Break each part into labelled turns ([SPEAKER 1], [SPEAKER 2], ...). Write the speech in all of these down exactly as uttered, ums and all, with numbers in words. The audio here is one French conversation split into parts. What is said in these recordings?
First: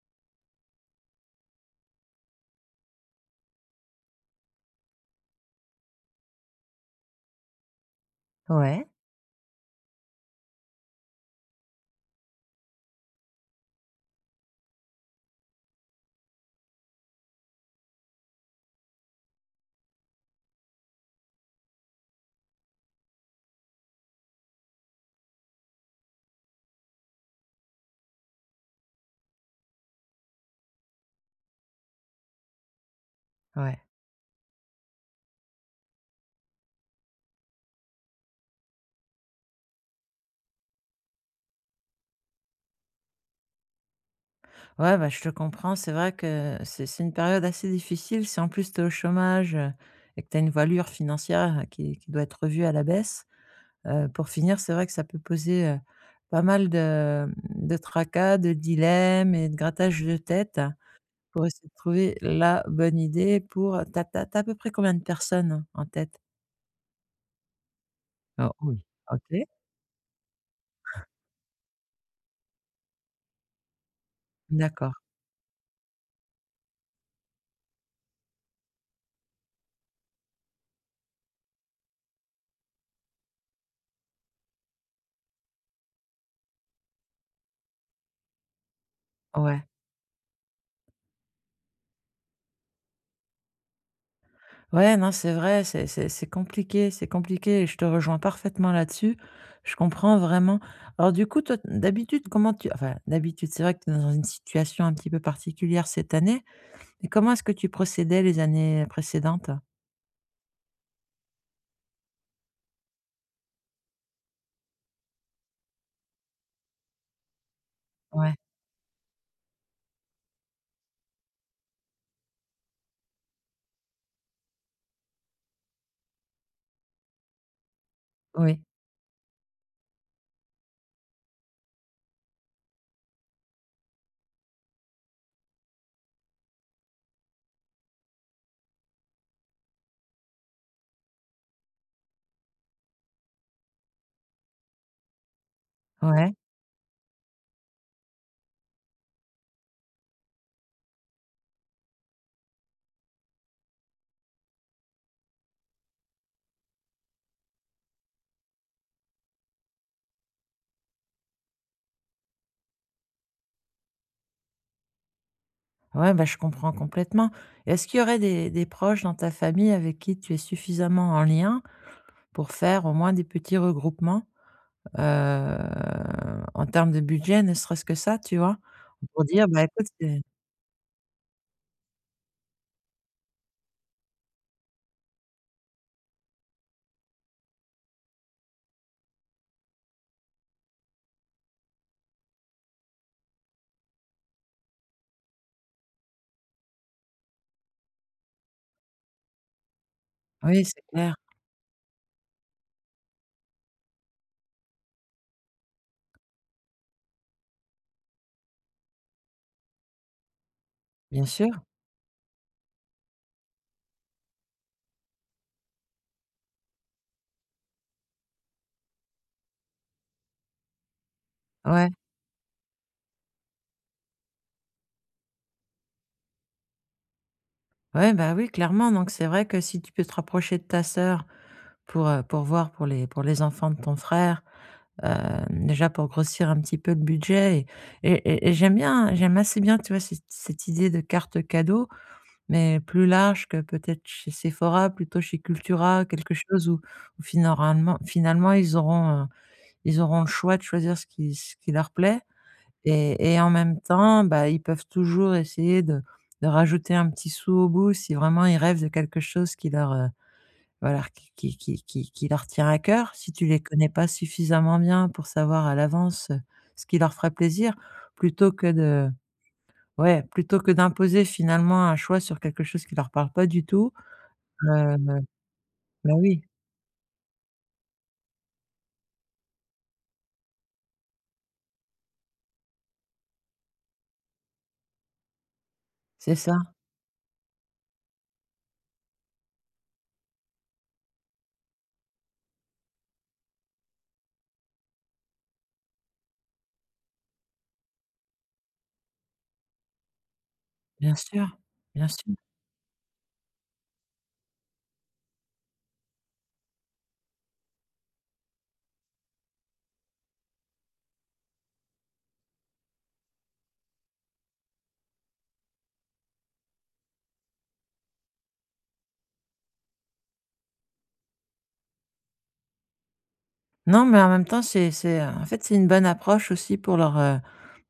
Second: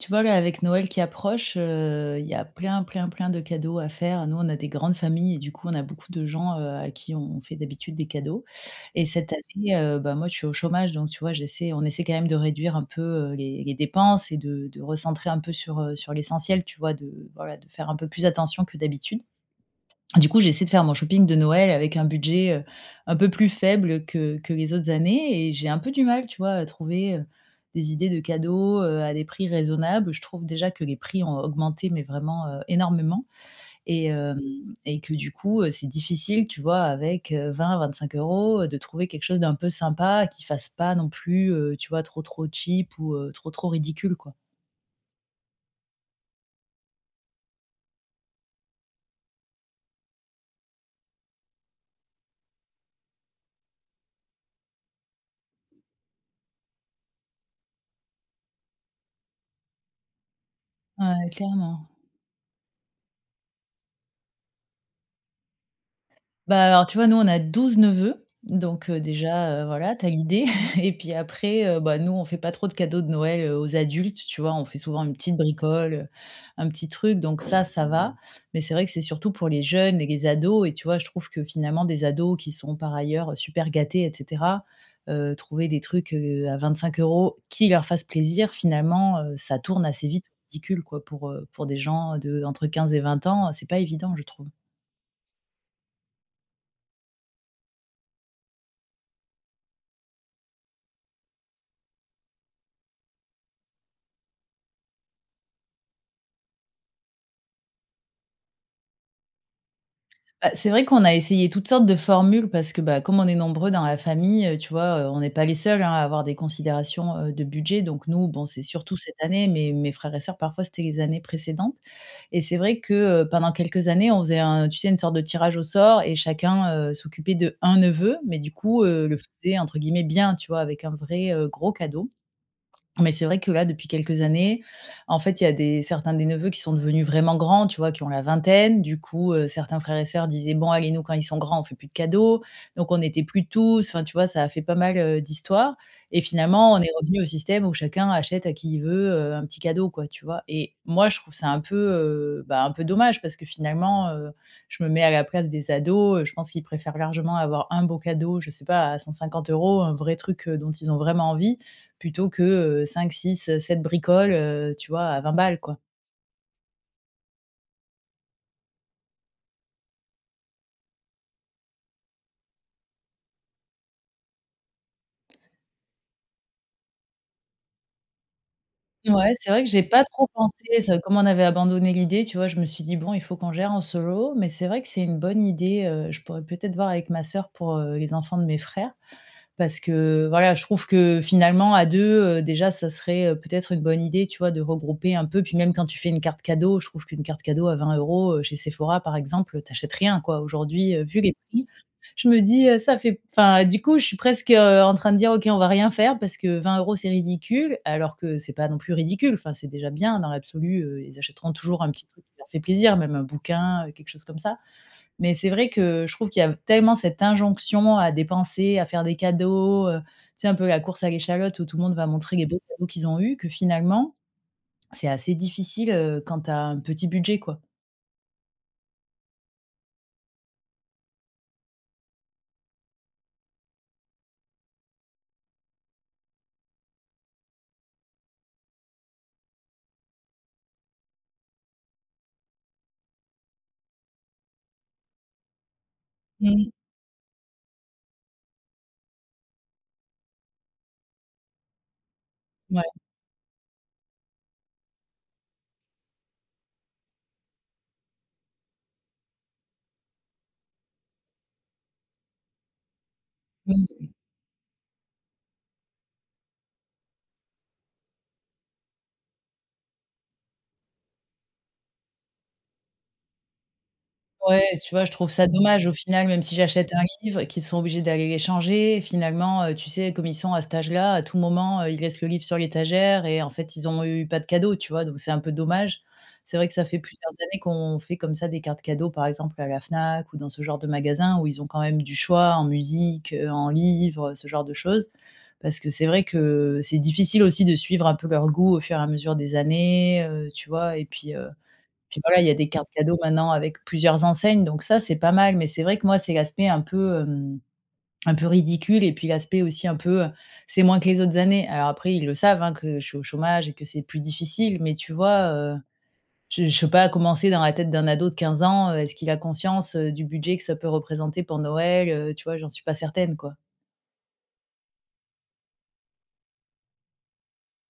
[SPEAKER 1] Tu vois, là, avec Noël qui approche, heu, il y a plein, plein, plein de cadeaux à faire. Nous, on a des grandes familles et du coup, on a beaucoup de gens, heu, à qui on fait d'habitude des cadeaux
[SPEAKER 2] Ouais,
[SPEAKER 1] et cette année, heu, bah, moi, je suis au chômage donc tu vois, j'essaie on essaie quand même de réduire un peu, heu, les les dépenses et de de recentrer un peu sur, heu, sur l'essentiel, tu vois? De Voilà, de faire un peu plus attention que d'habitude. Du coup, j'ai essayé de faire mon shopping de Noël avec un budget, heu, un peu plus faible que que les autres années et j'ai un peu du mal, tu vois, à trouver, heu, des idées de cadeaux, heu, à des prix raisonnables. Je trouve déjà que les prix ont augmenté, mais vraiment, heu, énormément,
[SPEAKER 2] ouais.
[SPEAKER 1] et hem et que du coup, heu, c'est difficile, tu vois, avec, heu, vingt-vingt-cinq euros, heu, de trouver quelque chose d'un peu sympa qui fasse pas non plus, heu, tu vois, trop, trop cheap ou, heu, trop, trop ridicule, quoi.
[SPEAKER 2] Ouais, bah, je te comprends. C'est vrai que c'est c'est une période assez difficile. Si en plus tu es au chômage, euh, et que tu as une voilure financière, euh, qui, qui doit être revue à la baisse, euh, pour finir, c'est vrai que ça peut poser, euh, pas mal de, de tracas, de dilemmes et de grattages de tête
[SPEAKER 1] Ouais,
[SPEAKER 2] pour essayer de
[SPEAKER 1] clairement.
[SPEAKER 2] trouver la bonne idée pour... T'as, t'as- t'as à peu près combien de personnes en tête?
[SPEAKER 1] Bah, alors, tu vois, nous, on a douze neveux,
[SPEAKER 2] Oh, oui.
[SPEAKER 1] donc heu,
[SPEAKER 2] Ok,
[SPEAKER 1] déjà, heu, voilà, t'as l'idée et puis après, heu, bah, nous, on fait pas trop de cadeaux de Noël, heu, aux adultes, tu vois? On fait
[SPEAKER 2] d'accord.
[SPEAKER 1] souvent une petite bricole, heu, un petit truc, donc ça, ça va. Mais c'est vrai que c'est surtout pour les jeunes et les ados et tu vois, je trouve que finalement des ados qui sont par ailleurs super gâtés et cetera, heu, trouver des trucs, heu, à vingt-cinq euros qui leur fassent plaisir, finalement, heu, ça
[SPEAKER 2] Ouais.
[SPEAKER 1] tourne assez vite au ridicule, quoi, pour, heu, pour des gens de entre quinze et vingt ans, c'est pas évident, je trouve.
[SPEAKER 2] Ouais, non, c'est vrai, c'est c'est c'est compliqué, c'est compliqué et je te rejoins parfaitement là-dessus. Je comprends vraiment. Alors du coup, toi, d'habitude, comment tu enfin, d'habitude, c'est vrai que tu es dans une situation un petit peu particulière cette année, mais comment est-ce que tu procédais les années précédentes?
[SPEAKER 1] Bah, c'est vrai qu'on a essayé toutes sortes de formules parce que, bah, comme on est nombreux dans la famille, heu, tu vois, heu, on n'est pas les seuls, hein, à avoir des considérations, heu, de budget. Donc nous,
[SPEAKER 2] Ouais,
[SPEAKER 1] bon, c'est surtout cette année, mais mes frères et sœurs, parfois, c'était les années précédentes. Et c'est vrai que, heu, pendant quelques années, on faisait un tu sais, une sorte de tirage au sort et chacun, heu, s'occupait de un neveu, mais du
[SPEAKER 2] oui,
[SPEAKER 1] coup, heu, le faisait entre guillemets «bien», tu vois? Avec un vrai, heu, gros cadeau. Mais c'est vrai que là, depuis quelques années, en fait, il y a des certains des neveux qui sont devenus vraiment grands, tu vois? Qui ont la vingtaine. Du coup, heu, certains frères et sœurs disaient: «Bon, allez, nous, quand ils sont grands, on fait plus de cadeaux». Donc on n'était plus tous, enfin, tu vois? Ça a fait pas mal, heu, d'histoires et
[SPEAKER 2] ouais.
[SPEAKER 1] finalement, on est revenu au système où chacun achète à qui il veut, heu, un petit cadeau, quoi, tu vois? Et moi, je trouve ça un peu, heu, bah, un peu dommage parce que finalement, heu, je me mets à la place des ados, heu, je pense qu'ils préfèrent largement avoir un beau cadeau, je sais pas, à cent cinquante euros, un vrai truc, heu, dont ils ont vraiment envie, plutôt que, heu, cinq six-sept bricoles, heu, tu vois, à vingt balles, quoi.
[SPEAKER 2] Ouais, bah, je comprends complètement. Est-ce qu'il y aurait des des proches dans ta famille avec qui tu es suffisamment en lien pour faire au moins des petits regroupements? Heu, en termes de budget, ne serait-ce que ça, tu vois? Pour
[SPEAKER 1] Ouais,
[SPEAKER 2] dire:
[SPEAKER 1] c'est
[SPEAKER 2] «Bah,
[SPEAKER 1] vrai que j'ai
[SPEAKER 2] écoute,
[SPEAKER 1] pas
[SPEAKER 2] c'est»
[SPEAKER 1] trop pensé, ça comme on avait abandonné l'idée, tu vois, je me suis dit: «Bon, il faut qu'on gère en solo», mais c'est vrai que c'est une bonne idée, heu, je pourrais peut-être voir avec ma sœur pour, heu, les enfants de mes frères. Parce que voilà, je trouve que finalement à deux, heu, déjà ça serait, heu, peut-être une bonne idée, tu vois, de regrouper un peu. Puis même quand tu fais une carte cadeau, je trouve qu'une carte cadeau à vingt euros, heu, chez Sephora par exemple, t'achètes rien quoi.
[SPEAKER 2] oui, c'est
[SPEAKER 1] Aujourd'hui, heu,
[SPEAKER 2] clair,
[SPEAKER 1] vu les prix, je me dis, heu, ça fait, enfin du coup, je suis presque, heu, en train de dire: «OK, on va rien faire parce que vingt euros c'est ridicule», alors que c'est pas non plus ridicule. Enfin, c'est déjà bien dans l'absolu, heu, ils
[SPEAKER 2] bien sûr,
[SPEAKER 1] achèteront toujours un petit truc qui leur fait plaisir, même un bouquin, heu, quelque chose comme ça. Mais c'est vrai que je trouve qu'il y a tellement cette injonction à dépenser, à faire des cadeaux, heu, tu sais, un peu la course à l'échalote où tout le
[SPEAKER 2] ouais,
[SPEAKER 1] monde va montrer les beaux cadeaux qu'ils ont eus, que finalement, c'est assez difficile, heu, quand tu as un petit budget, quoi.
[SPEAKER 2] ouais, bah, oui, clairement, donc c'est vrai que si tu peux te rapprocher de ta sœur pour, heu, pour voir pour les pour les enfants de ton frère, hem, déjà pour grossir un petit peu le budget et et et et j'aime bien j'aime assez bien, tu vois, cette cette idée de carte cadeau, mais plus large que peut-être chez Sephora, plutôt chez Cultura, quelque chose
[SPEAKER 1] Mmh.
[SPEAKER 2] où où finalement finalement ils auront, euh, ils auront le choix de choisir ce qui ce qui leur plaît et et en même temps, bah, ils peuvent toujours essayer de de rajouter un petit sou au bout si vraiment ils rêvent de quelque chose qui leur, heu, voilà, qui qui qui qui qui leur tient à cœur. Si tu les connais
[SPEAKER 1] Ouais.
[SPEAKER 2] pas suffisamment bien pour savoir à l'avance, heu, ce qui leur ferait plaisir, plutôt que de ouais, plutôt que d'imposer finalement un choix sur quelque chose qui leur parle pas du tout.
[SPEAKER 1] Ouais, tu
[SPEAKER 2] heu,
[SPEAKER 1] vois, je trouve ça dommage au
[SPEAKER 2] Bah,
[SPEAKER 1] final,
[SPEAKER 2] oui,
[SPEAKER 1] même si j'achète un livre, qu'ils sont obligés d'aller les changer. Finalement, heu, tu sais, comme ils sont à cet âge-là, à tout moment, heu, ils laissent le livre sur l'étagère et en fait, ils ont eu pas de cadeau, tu vois? Donc c'est un peu dommage.
[SPEAKER 2] c'est ça,
[SPEAKER 1] C'est vrai que ça fait plusieurs années qu'on fait comme ça des cartes cadeaux, par exemple à la Fnac ou dans ce genre de magasin où ils ont quand même du choix en musique, heu, en livres, ce genre de choses. Parce que c'est vrai que c'est difficile aussi de suivre un peu leurs goûts au fur et à mesure des années, heu, tu vois? Et
[SPEAKER 2] bien
[SPEAKER 1] puis,
[SPEAKER 2] sûr,
[SPEAKER 1] heu
[SPEAKER 2] bien
[SPEAKER 1] puis
[SPEAKER 2] sûr.
[SPEAKER 1] voilà, il y a des cartes cadeaux maintenant avec plusieurs enseignes, donc ça, c'est pas mal. Mais c'est vrai que moi, c'est l'aspect un peu, hem, un peu ridicule et puis l'aspect aussi un peu, heu, c'est moins que les autres années. Alors après, ils le savent, hein, que je suis au chômage et que c'est plus difficile, mais tu vois, heu, je je peux pas commencer dans la tête d'un ado de quinze ans, heu, est-ce qu'il a conscience, heu, du budget que ça peut représenter pour Noël? Heu, tu vois, j'en suis pas certaine, quoi.
[SPEAKER 2] Non, mais en même temps, c'est c'est, heu, en fait, c'est une bonne approche aussi pour leur, heu,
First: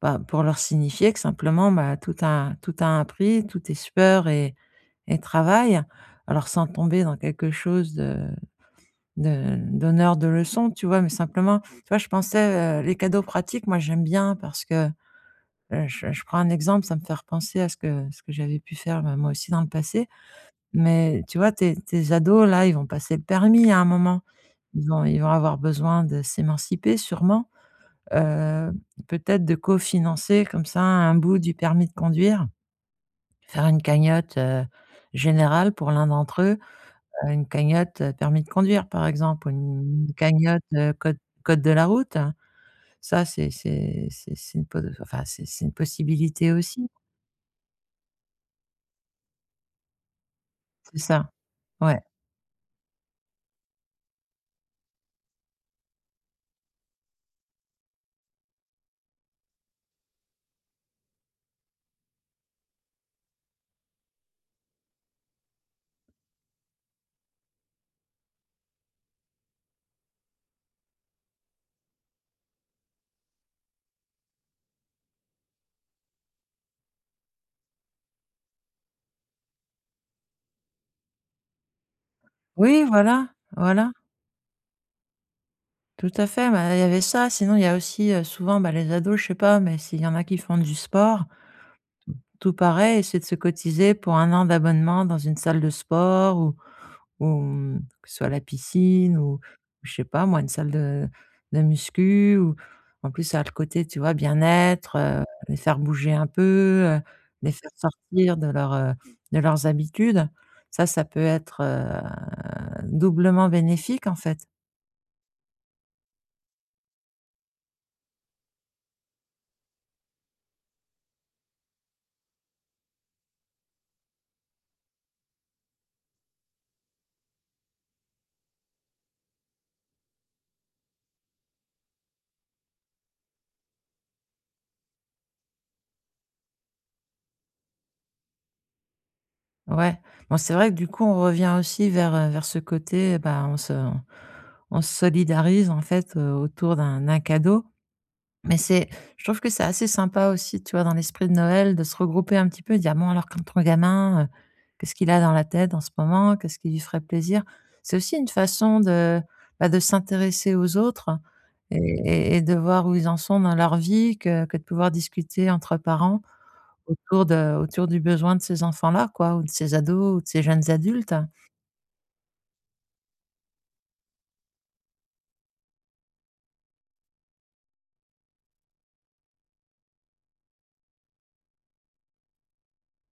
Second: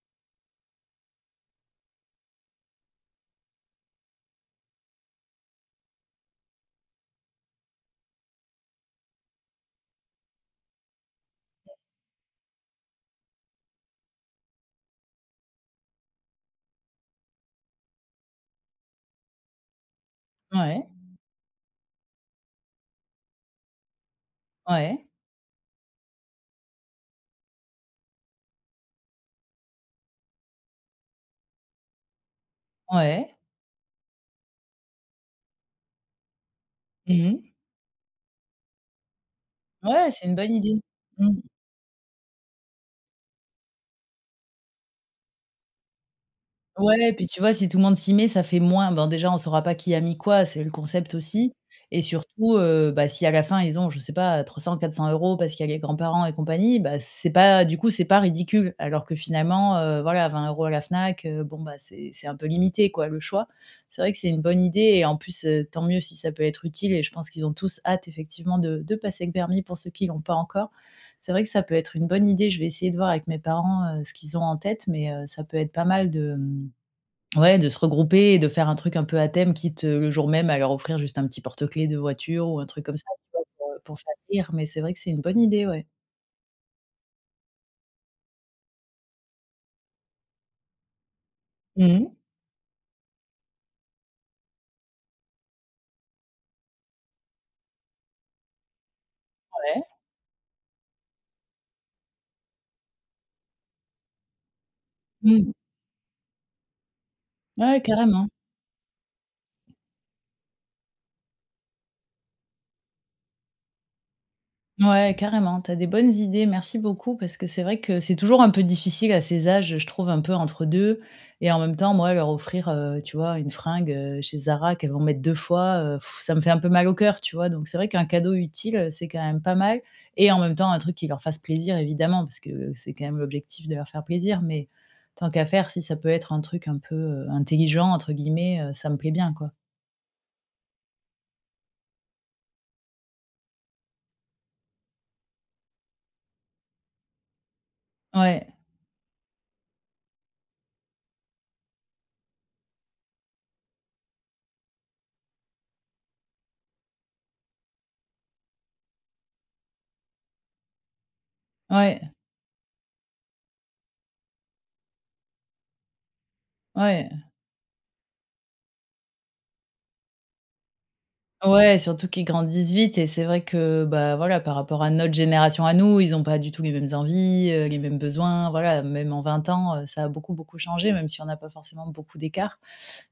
[SPEAKER 2] bah, pour leur signifier que simplement, bah, tout a tout a un prix, tout est sueur et et travail. Alors sans tomber dans quelque chose de de d'honneur, de leçon, tu vois? Mais simplement, tu vois, je pensais, heu, les cadeaux pratiques, moi, j'aime bien parce que, heu, je je prends un exemple, ça me fait repenser à ce que ce que j'avais pu faire, bah, moi aussi dans le passé.
[SPEAKER 1] Ouais,
[SPEAKER 2] Mais tu vois, tes tes ados là, ils vont passer le permis à un moment. Ils vont
[SPEAKER 1] ouais,
[SPEAKER 2] ils vont avoir besoin de s'émanciper sûrement, heu, peut-être de cofinancer comme ça un bout du permis de conduire,
[SPEAKER 1] ouais.
[SPEAKER 2] faire une cagnotte, heu, générale pour l'un d'entre eux,
[SPEAKER 1] Mmh
[SPEAKER 2] heu, une
[SPEAKER 1] mh.
[SPEAKER 2] cagnotte, heu, permis de conduire par exemple, ou une
[SPEAKER 1] Ouais,
[SPEAKER 2] une
[SPEAKER 1] c'est une bonne
[SPEAKER 2] cagnotte,
[SPEAKER 1] idée.
[SPEAKER 2] heu, code
[SPEAKER 1] Mmh.
[SPEAKER 2] code de la route. Ça c'est c'est c'est c'est une po enfin c'est c'est une possibilité aussi,
[SPEAKER 1] Ouais et puis tu vois, si tout le monde s'y met, ça fait moins, ben, déjà, on saura pas qui a mis quoi, c'est le
[SPEAKER 2] c'est
[SPEAKER 1] concept
[SPEAKER 2] ça.
[SPEAKER 1] aussi.
[SPEAKER 2] Ouais.
[SPEAKER 1] Et surtout, heu, bah, si à la fin ils ont, je sais pas, trois cents-quatre cents euros parce qu'il y a les grands-parents et compagnie, bah, c'est pas, du coup, c'est pas ridicule. Alors que finalement, heu, voilà, vingt euros à la Fnac, heu, bon, bah, c'est c'est un peu limité quoi, le choix. C'est vrai que c'est une bonne idée et en plus, heu, tant mieux si ça peut être utile et je pense qu'ils ont tous hâte effectivement de de passer le permis pour ceux qui l'ont pas encore. C'est vrai que ça peut être une bonne idée, je vais essayer de voir avec mes parents, heu, ce qu'ils ont en tête mais heu, ça peut être pas mal de, mmh Ouais, de se regrouper et de faire un truc un peu à thème, quitte, heu, le jour même, à leur offrir juste un petit porte-clés de voiture ou un
[SPEAKER 2] Oui
[SPEAKER 1] truc comme ça, tu
[SPEAKER 2] voilà,
[SPEAKER 1] vois? Pour,
[SPEAKER 2] voilà.
[SPEAKER 1] pour faire rire, mais c'est vrai que c'est une bonne idée, ouais.
[SPEAKER 2] Tout à fait, bah, il y avait ça, sinon il y a aussi, heu, souvent, bah, les ados, je sais pas, mais s'il y en a qui font du sport,
[SPEAKER 1] Mmh.
[SPEAKER 2] tout pareil, c'est de se cotiser pour un an d'abonnement dans une salle de sport ou ou, mmh, que ce soit la piscine ou
[SPEAKER 1] Ouais.
[SPEAKER 2] je sais pas moi, une salle de de muscu ou en plus ça a le côté, tu vois, bien-être, heu,
[SPEAKER 1] Mmh.
[SPEAKER 2] les faire bouger un peu, heu, les faire
[SPEAKER 1] Ouais, carrément.
[SPEAKER 2] sortir de leur, heu, de leurs habitudes. Ça, ça peut être, heu, doublement bénéfique en fait.
[SPEAKER 1] Ouais, carrément, tu as des bonnes idées, merci beaucoup parce que c'est vrai que c'est toujours un peu difficile à ces âges, je trouve, un peu entre deux. Et en même temps, moi, leur offrir, heu, tu vois, une fringue, heu, chez Zara qu'elles vont mettre deux fois, heu, ça me fait un peu mal au cœur, tu vois? Donc c'est vrai qu'un cadeau utile, heu, c'est quand même pas mal et en même temps, un truc qui leur fasse plaisir évidemment parce que euh, c'est quand même l'objectif de leur faire plaisir, mais tant qu'à faire, si ça peut être un truc un peu, heu, «intelligent» entre guillemets, heu, ça me plaît bien, quoi.
[SPEAKER 2] Ouais. Bon, c'est vrai que du coup, on revient aussi vers, heu, vers ce côté, bah, on se on se solidarise en fait, heu, autour d'un d'un cadeau.
[SPEAKER 1] Ouais,
[SPEAKER 2] Mais c'est je trouve que c'est assez sympa aussi, tu vois, dans l'esprit de Noël, de se regrouper un petit peu et dire: «Bon alors quand ton gamin, heu, qu'est-ce qu'il a dans la tête en ce moment? Qu'est-ce qui lui ferait plaisir?» c'est aussi une façon de, bah, de s'intéresser aux autres et
[SPEAKER 1] ouais,
[SPEAKER 2] et et de voir où ils en sont dans leur vie, que que de pouvoir discuter entre parents
[SPEAKER 1] ouais.
[SPEAKER 2] autour de autour du besoin de ces enfants-là, quoi, ou de ces ados ou de ces jeunes adultes.
[SPEAKER 1] Ouais, surtout qu'ils grandissent vite et c'est vrai que, bah, voilà, par rapport à notre génération à nous, ils ont pas du tout les mêmes envies, heu, les mêmes besoins, voilà, même en vingt ans, heu, ça a beaucoup, beaucoup changé, même si on n'a pas forcément beaucoup d'écart.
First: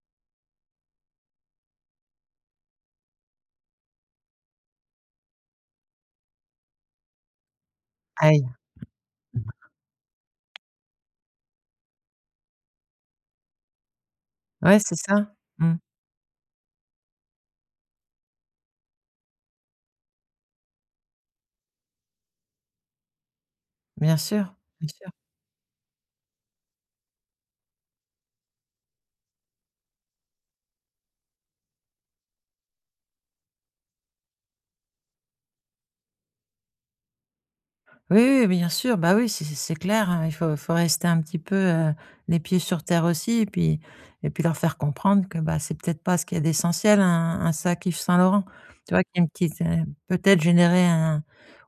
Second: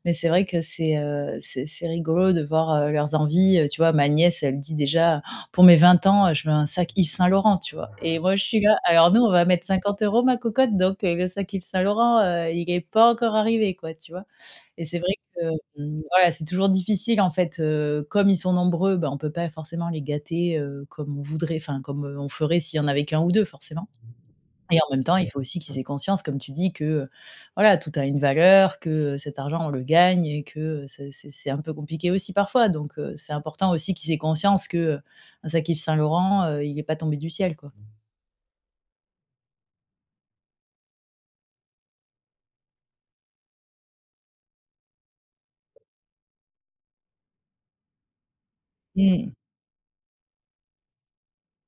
[SPEAKER 1] Mais c'est vrai que c'est, heu, c'est c'est rigolo de voir, heu, leurs envies, heu, tu vois? Ma nièce, elle dit déjà: «Pour mes vingt ans, heu, je veux un sac Yves Saint-Laurent», tu vois? Et moi, je
[SPEAKER 2] Aïe!
[SPEAKER 1] suis là: «Alors nous, on va mettre cinquante euros ma cocotte, donc heu, le sac Yves Saint-Laurent, heu, il est pas encore arrivé, quoi», tu vois?
[SPEAKER 2] Ouais,
[SPEAKER 1] Et
[SPEAKER 2] c'est
[SPEAKER 1] c'est vrai
[SPEAKER 2] ça.
[SPEAKER 1] que,
[SPEAKER 2] Mmh.
[SPEAKER 1] mmh, voilà, c'est toujours difficile en fait, heu, comme ils sont nombreux, ben on peut pas forcément les gâter, heu, comme on voudrait, enfin comme, heu, on ferait s'il y en avait qu'un ou deux forcément.
[SPEAKER 2] Bien sûr,
[SPEAKER 1] Et
[SPEAKER 2] bien
[SPEAKER 1] en même
[SPEAKER 2] sûr.
[SPEAKER 1] temps, il faut aussi qu'ils aient conscience, comme tu dis, que, heu, voilà, tout a une valeur, que, heu, cet argent, on le gagne et que, heu, c'est c'est c'est un peu compliqué aussi parfois. Donc, heu, c'est important aussi qu'ils aient conscience que, heu, un sac Yves Saint-Laurent, heu, il est pas tombé du ciel, quoi.
[SPEAKER 2] Oui, oui, oui, bien sûr, bah, oui, c'est c'est clair, hein, il faut faut rester un petit peu, heu, les pieds sur terre aussi et puis et puis leur faire comprendre que, bah, c'est peut-être pas ce qu'il y a d'essentiel, un un sac Yves Saint-Laurent. Tu vois? Qu'il y a une
[SPEAKER 1] Mmh.
[SPEAKER 2] petite, heu, peut-être générer un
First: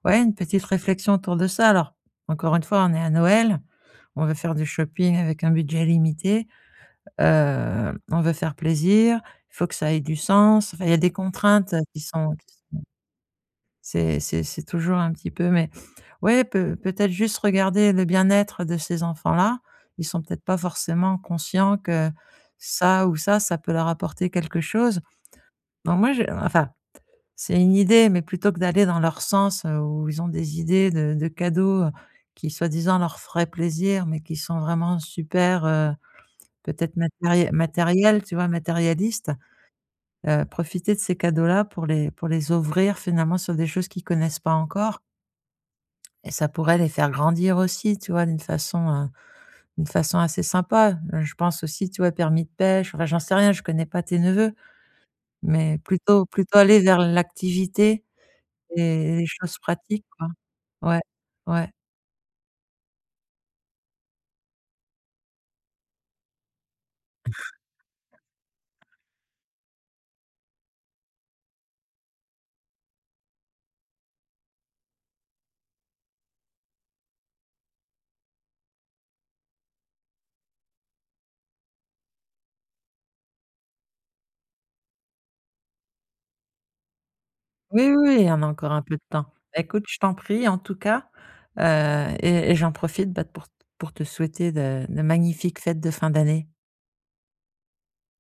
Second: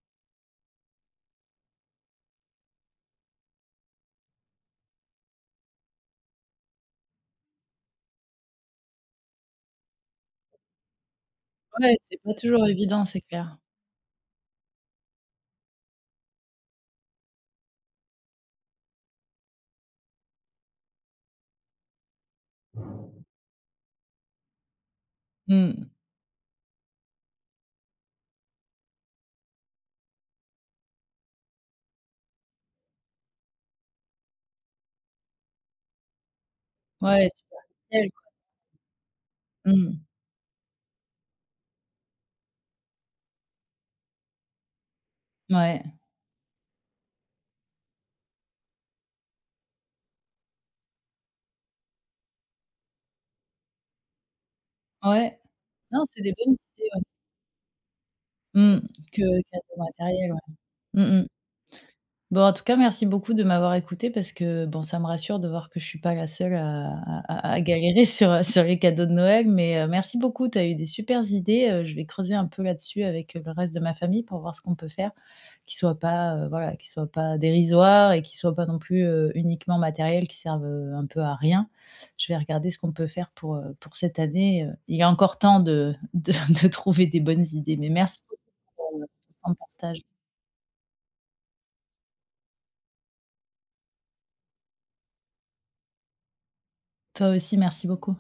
[SPEAKER 2] ouais, une petite réflexion autour de ça. Alors, encore une fois, on est à Noël, on veut faire du shopping avec un budget limité, heu, on veut faire plaisir, il faut que ça ait du sens. Enfin, il y a des contraintes, euh,
[SPEAKER 1] Ouais,
[SPEAKER 2] qui
[SPEAKER 1] c'est pas
[SPEAKER 2] sont
[SPEAKER 1] toujours évident, c'est clair.
[SPEAKER 2] c'est c'est c'est toujours un petit peu mais. Ouais, peut peut-être juste regarder le bien-être de ces enfants-là. Ils sont peut-être pas forcément conscients que ça ou ça, ça peut leur apporter quelque chose.
[SPEAKER 1] Mmh.
[SPEAKER 2] Donc moi, je enfin, c'est une idée, mais plutôt que d'aller dans leur sens, heu, où ils ont des idées de de cadeaux, heu, qui soi-disant leur feraient plaisir, mais qui sont vraiment super, heu, peut-être
[SPEAKER 1] Ouais,
[SPEAKER 2] matérie
[SPEAKER 1] superficiel,
[SPEAKER 2] matériels,
[SPEAKER 1] quoi.
[SPEAKER 2] tu vois? Matérialistes,
[SPEAKER 1] Mmh.
[SPEAKER 2] heu, profiter de ces cadeaux-là pour les pour les ouvrir finalement sur des choses qu'ils connaissent pas encore.
[SPEAKER 1] Ouais.
[SPEAKER 2] Et ça pourrait les faire grandir aussi, tu vois? D'une façon, heu, d'une façon assez sympa. Heu, je pense aussi, tu vois, permis de pêche, enfin, j'en sais rien, je connais pas tes neveux,
[SPEAKER 1] Ouais.
[SPEAKER 2] mais
[SPEAKER 1] Non, c'est
[SPEAKER 2] plutôt
[SPEAKER 1] des bonnes
[SPEAKER 2] plutôt aller
[SPEAKER 1] idées,
[SPEAKER 2] vers
[SPEAKER 1] ouais.
[SPEAKER 2] l'activité
[SPEAKER 1] Mmh.
[SPEAKER 2] et
[SPEAKER 1] Que
[SPEAKER 2] les choses
[SPEAKER 1] cadeau
[SPEAKER 2] pratiques, quoi.
[SPEAKER 1] matériel, ouais.
[SPEAKER 2] Ouais,
[SPEAKER 1] Mmh mh.
[SPEAKER 2] ouais.
[SPEAKER 1] Bon, en tout cas, merci beaucoup de m'avoir écoutée parce que, bon, ça me rassure de voir que je suis pas la seule à à à à galérer sur, heu, sur les cadeaux de Noël, mais, heu, merci beaucoup, tu as eu des supers idées, heu, je vais creuser un peu là-dessus avec, heu, le reste de ma famille pour voir ce qu'on peut faire, qui soit pas, heu, voilà, qui soit pas dérisoire et qui soit pas non plus, heu, uniquement matériel, qui serve, heu, un peu à rien. Je vais regarder ce qu'on peut faire pour, heu, pour cette année, heu, il y a encore temps de de de trouver des bonnes idées,
[SPEAKER 2] Oui,
[SPEAKER 1] mais
[SPEAKER 2] oui, oui,
[SPEAKER 1] merci
[SPEAKER 2] il y
[SPEAKER 1] beaucoup
[SPEAKER 2] en a encore un peu de
[SPEAKER 1] pour, heu,
[SPEAKER 2] temps.
[SPEAKER 1] pour ton
[SPEAKER 2] Écoute, je
[SPEAKER 1] partage.
[SPEAKER 2] t'en prie, en tout cas, heu, et et j'en profite, bah, pour pour te souhaiter de de magnifiques fêtes de fin d'année.
[SPEAKER 1] Toi aussi, merci beaucoup.